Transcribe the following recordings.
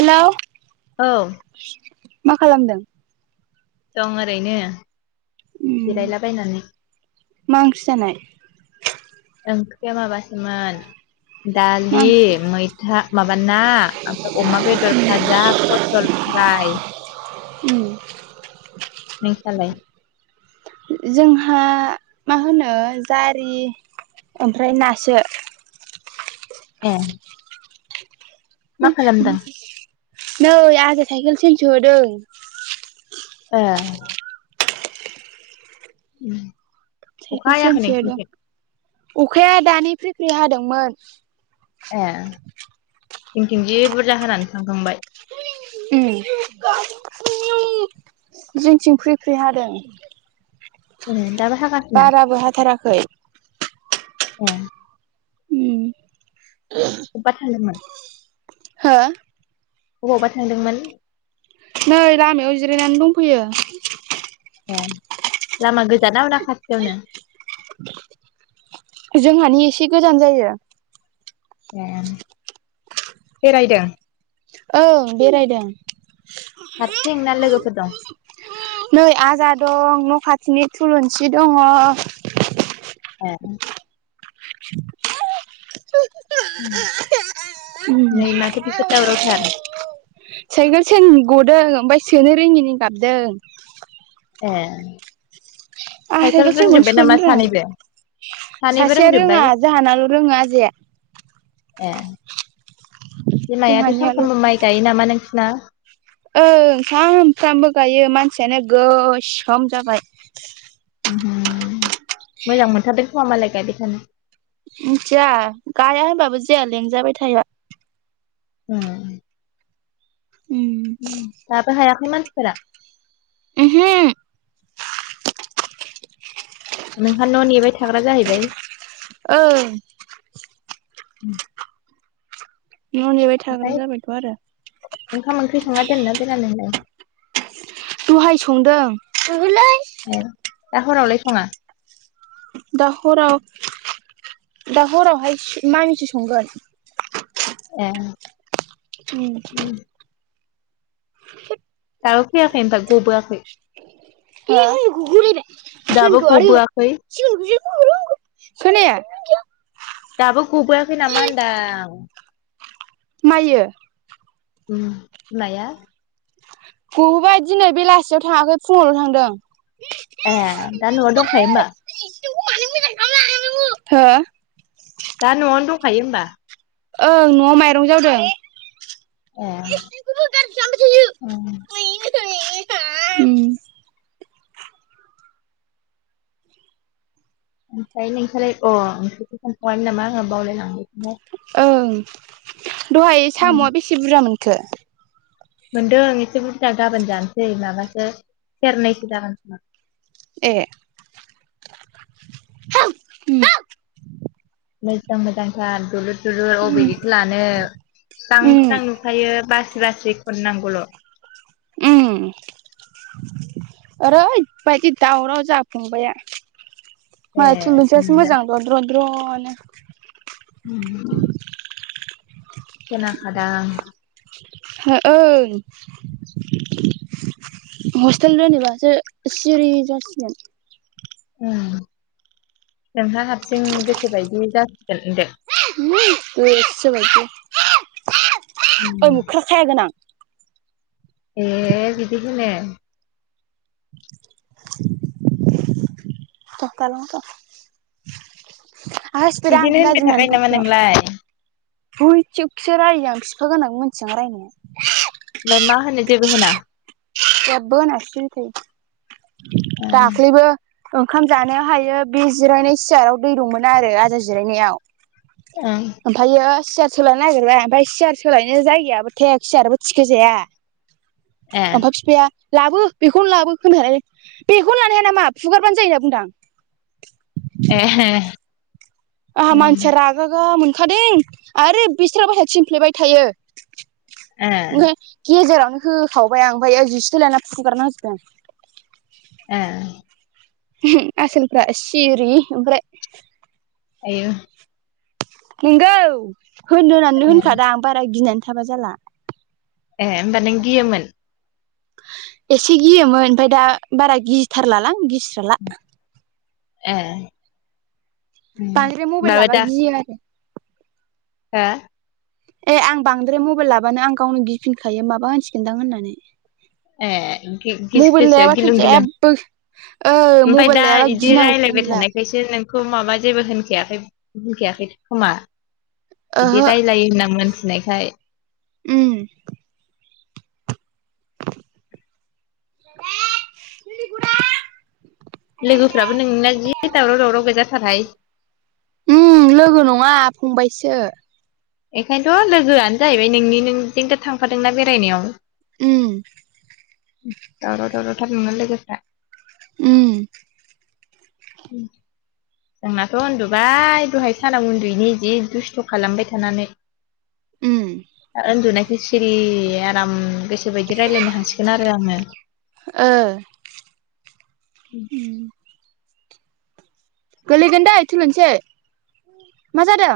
हेल' औ मा खालामदों? दं ओरैनो उम जिरायलाबायनानै मा ओंख्रि जानाय ओंख्रिया माबासोमोन मा दालि ओंख्रि मैथा माबा ना ओमफ्राय अमा बेदर भाजा पतल फ्राय उम नोंसालाय जोंहा मा होनो जारि ओमफ्राय नासो ए मा खालामदों [unintelligible] नै आजाया साइखेल सेन सो होदों ए साइकेल अखा हाखै सोनसो नोंसिनि होदों थिं अखाया दानि फ्रिख्रि हादोंमोन ए जिंनिथिं जि बुरजा होनानै थांखांबाय जोंथिं फ्रि फ्रि हादों ए दाबा हागा- बाराबो हाथाराखै अ उ अबबा थायोमोन? हो? अबावबा थांदोंमोन? नै लामायाव जिरायनानै दंफैयो। ए लामा गोजान नाा खाथियावनो जोंहानि एसे गोजान जायो। ए बेरायदों औओ बेरायदों हारसिं ना लोगोफोर दं? नै आजा दं न' खाथिनि थुलुनसि दङ। ए उ उ दावरावथार साइकेल सेन गदों ओमफाय सोनो रोङिनि गाबदों। ए आं साइकेल सेनखौनो रोंजोब्बाय सोनो नामा सानैबो रोङा। सानैबो सासेया रोंजोब्बाय रोङा जाहानाल' रोङा आजाया। ए बिमायाथ' जोंहानियाल' सानफ्रामबो माइ गायो नामा नोंसिना? ओं सामफ्रामबो गाइयो मानसियानो गोसोम जाबाय। ओहो मोजां मोनथारदों खोमा मालाय गायबाय थानो। मिनथिया गाइया होनबाबो जाया लेंजाबाय थायो। ए उम दाबो हायाखै मानसिफोरा? ओहो। नोंहा न' नेबाय थाग्रा जाहैबाय? ओं। ओमफ्राय न' नेबाय थाग्रा जाबायथ' आरो। ओंखाम ओंख्रि संना दोनना दोना नोंलाय? दहाय संदों। ए दा हरावलाय सङा? दा हराव दा हरावहाय मामिसे संगोन। ए उम दाबो फैयाखै आमफाय गबोयाखै? [inaudible] दाबो गबोआखै खोनाया? दाबो गबोयाखै नामा होनदां? माइयो? उम बिमाया? गबोबाय दिनै बेलासियाव थाङाखै फुङावल' थांदों। ए दा न'आव दंखायो होमबा? हो? दा न'आवनो दंखायो होनबा? ओं न'आव माइरं जावदों। ए बेखौबो गाज्रि ओं। [inaudible] ओमफ्राय नोंस्रालाय अ [unintelligible] नामा आङो बावलायलांबाय। ओं दहाय उम, साम'आ बेसे बुरजा मोनखो? मोनदों एसे बुरजा गाबोन जानोसै माबासो सेरनैसो जागोनखोमा। ए उम [unintelligible] ओमफ्रायो उम उम बासि बासि खननांगौल उम ओरैबायदि दावराव जा फंबाया। ए मालाय थुलुनसियासो मोनदों मोजां दद्रद्र' नो। [inaudible] खोनाखादां। हो ओं हस्टेल जेनेबासो सिरि जासिगोन। नोंहा हारसिं गोसोबायदि जासिगोन दे बायद ओइ मुख्रा खायाागोनोनां ए बिदिखनो [unintelligible] दखा लांथ हसिफद आ बिदिनो होनबाय थाखायो गाजिमान नामा फख्रियाव नोंलाय बयथिकसो रायो आं बिफा गोनां मिथिगां रायनाया ओफ्राय मा होनो जेबो होना जेबबो होनासिनोसै ओं दाख्लैबो ओंखाम जानो हायो बे जिरायनाय सियाराव दै दंमोन आरो आदार जिरायनायाव औं ओमफ्रायो सियार सोलायनो नागिरबाय ओमफफ्राय सियार सोलायनो जायगायाबो थेक सियारबो थिखोजाया ए मफा बिफाया लाबो बेखौनो लाबो होन बेखौनो लानो हाया नामा फुगारबानो जायो होनना बुंदां ए हे आंहा मानसिया रागा गा मोनखादों आरो बिस्र बस थिनफ्लेबाय थायो ए ओमफ्राय गेजेरावनो होखावबाय आं ओमफ्राय ओ जिस लायना फुगारना होजोबदों आं ए आसोलफ्रा सिरि ओमफ्राय [unintelligible] नोंगौ होन होननानै ए होनखादा आं बारा गिनानै थाबा जाला ए होमबा नों गियोमोन एसे गियोमोन ओमफफ्राय दा बारा गिथारलालां गिस्राला ए उम बांद्राय मबाइल माबा लाबा दा गियो आरो हो ए आं बांद्राय मबाइल लाबानो आं गावनो गिफिनखायो माबा होनसिगोनदां होननानै ए गि-गिस मबाइल गोसोआ लायाबाथ गिलुं गिलुं जेबो ओ मबाइल लायाबा बि गिनांगौखौनो रायज्लायबाय गैला थानायखायसो बिदि नोंखौ माबा जेबो होनखायाखै होनखायाखै खोमा ओहो [unintelligible] लायो होनना मिथिनायखाय उम [unintelligible] लोगोफ्राबो नोंना जि दावराव दावराव गैजाथारहाय उम लोगो नङा फंबायसो बेखायनोथ लोगोआनो जाहैबाय नोंनि नोंजोंथ थांफादोंना बेरायनायाव उम दावराव दावराव थार नोना लोगोफ्रा। उम उम जोंनाथ उन्दुबाय दहाय साना उन्दुयैनि जि दुस्थ खालामबाय थानानै उम। उन्दुनायखौ सिरि आराम गोसो बायदि रायजलायनो हासिगोन आरो आङो। ओ। [unintelligible] गोलैगोन दै थलुनुंसै मा जादों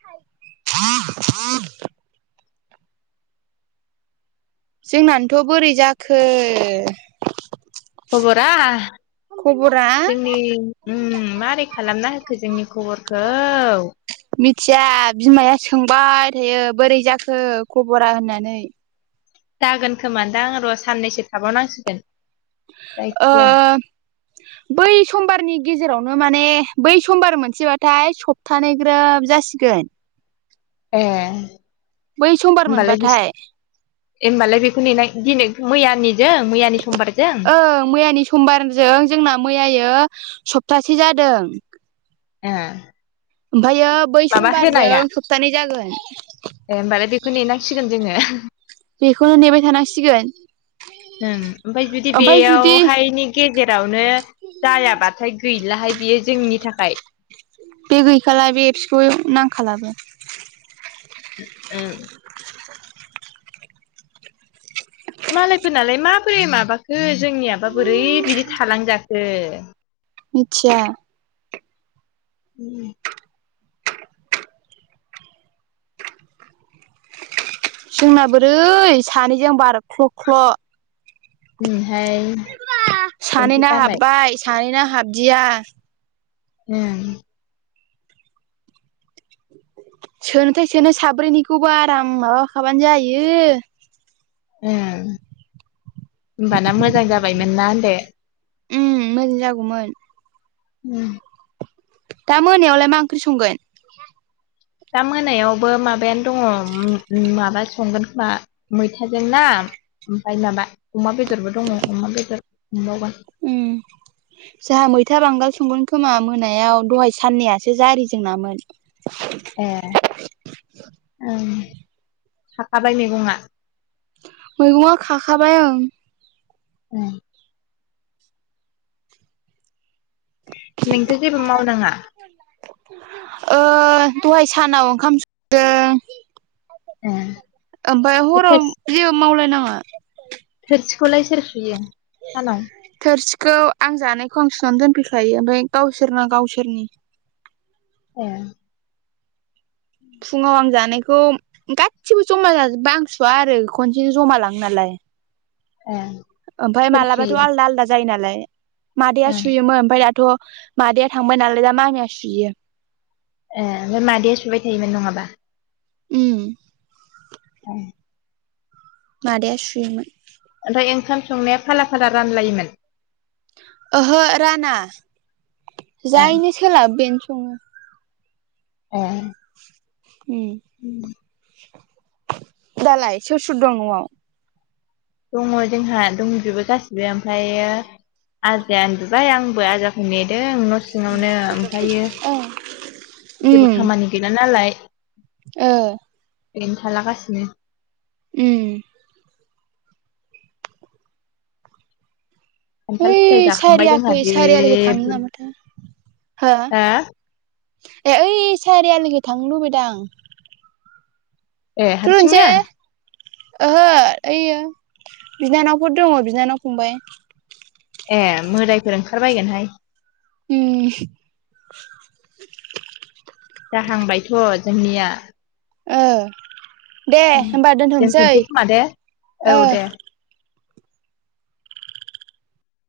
[unintelligible] जोंनानोथ बोरै जाखो हबरा खबरा जोंनि उम मारै खालामना होखो जोंनि खबरखौ? मिथिया बिमाया सोंबाय थायो बोरै जाखो खबरा होननानै? जागोन खोमा दां र' साननैसो थाबावनांसिगोन। ओ जायखिया बै समबारनि गेजेरावनो माने बै समबार मोनसेबाथाय सप्तानै ग्रोब जासिगोन। ए। बै समबार मोनबाथाय। एमबालाय बेखौ नेनाय दिनै मैयानि समबारजों ओं मैयानि समबारजों जोंना मैयायो सप्तासे जादों। ए। ओमफ्रायायो बै समबारजों सप्तानै जागोन। ए होनोमबालाय बेखौ नेेनांसिगोन जोङो। बेखौनो नेबाय थानांसिगोन‌। ओं ओमफ्राय जुदि जुदि बेयावहाय गेजेरावनो जायाबाथाय गैलाहाय बियो जोंनि थाखाय। बे गैखाला बे एबसखौ नांखालाबो। [unintelligible] मालायफोरनाालाय माबोरै माबाखो जोंनियाबा बोरै बिदि थालांजाखो। मिथिया। [inaudible] जोंना बोरै सानैजों आ बारख्ल' ख्ल' ओम हाय। सानै ना हाब्बाय सानै ना हाबदिया। ओम। सोनोथाय सोनो साब्रैनिखौबो आराम माबाखाबानो जायो। ओ होनबाना मोजां जाबायमोन ना होनदो। ओम मोजां जागौमोन। [unintelligible] दा मोनायावलाय मा ओंख्रि संगोन? दा मोनायावबो माबायानो दङ माबा संगोन खोमा मैथाजों ना ओमफ्राय माबा अमा बेदरबो दङ अमा बेदर मोनबावगोन। [inaudible] जाहा मैथा बांगाल संगोन खोमा मोनायाव दहाय साननैआसो जारि जोंनामोन। [unintelligible] ए ओं थाखाबाय मैगङा? मैगङा खाखाबाय ओं। [inaudible] नोंथो जेबो मावनाङा। ओ दहाय सानाव ओंखाम ए। ओमफफ्राय बे हराव जेबो मावलायनाङा थोरसिखौलाय सोर सुयो? सानाव थोरसिखौ आं जानायखौ आं सुनानै दोनफैखायो ओमफफ्राय गावसोरना गावसोरनि ए। फुङाव आं जानायखौ गासिबो जमा जाजोबा आं सुवा आरो खनसेनो जमा लाङो नालाय। [inaudible] ओमफाय सोर मालाबाथ' सुयो आलदा आलदा जायो नालाय मादैया ए सुयोमोन ओमफफ्राय दाथ' मादैया थांबाय नालाय दा मामिया सुयो। ए ओमफ्राय मादैया सुबाय थायोमोन नङाबा उम। [inaudible] मादैया सुयोमोन। ओमफ्राय ओंखाम संनाया फाला फाला रानलायोमोन। ओहो राना ए जायनो सोलाब बेनो सङो। ए। उम। उम। दालाय सोर सोर दं न'आव? दङ जोंहा दंजोबो गासिबो ओमफ्रायो आजाया उन्दुबबाय आंबो आजा नेदों न' सिङावनो ओमफ्रायो जेबो उम खामानि गैला नालाय ओ बेनो थालागासिनो उम खान्थाल फिथाइ हैओइ जाखांबाय जोंहा सारियाखै जि सारियालागै थाङो नामाथो हा बुरजा ए ओइ सारियालिगै थांनो लुबैदां। ए थु थांसे हारसिंनो ओहो ओइयो बिनानावफोर दङ बिनानाव फंबाय। ए मोदायफोर ओंखारबायगोनहाय। उम। जाहांबायथ' जोंनिया ओ दे होनोमबा दोनथ'सै दोनथ'नोसै खोमा दे औ ओ। दे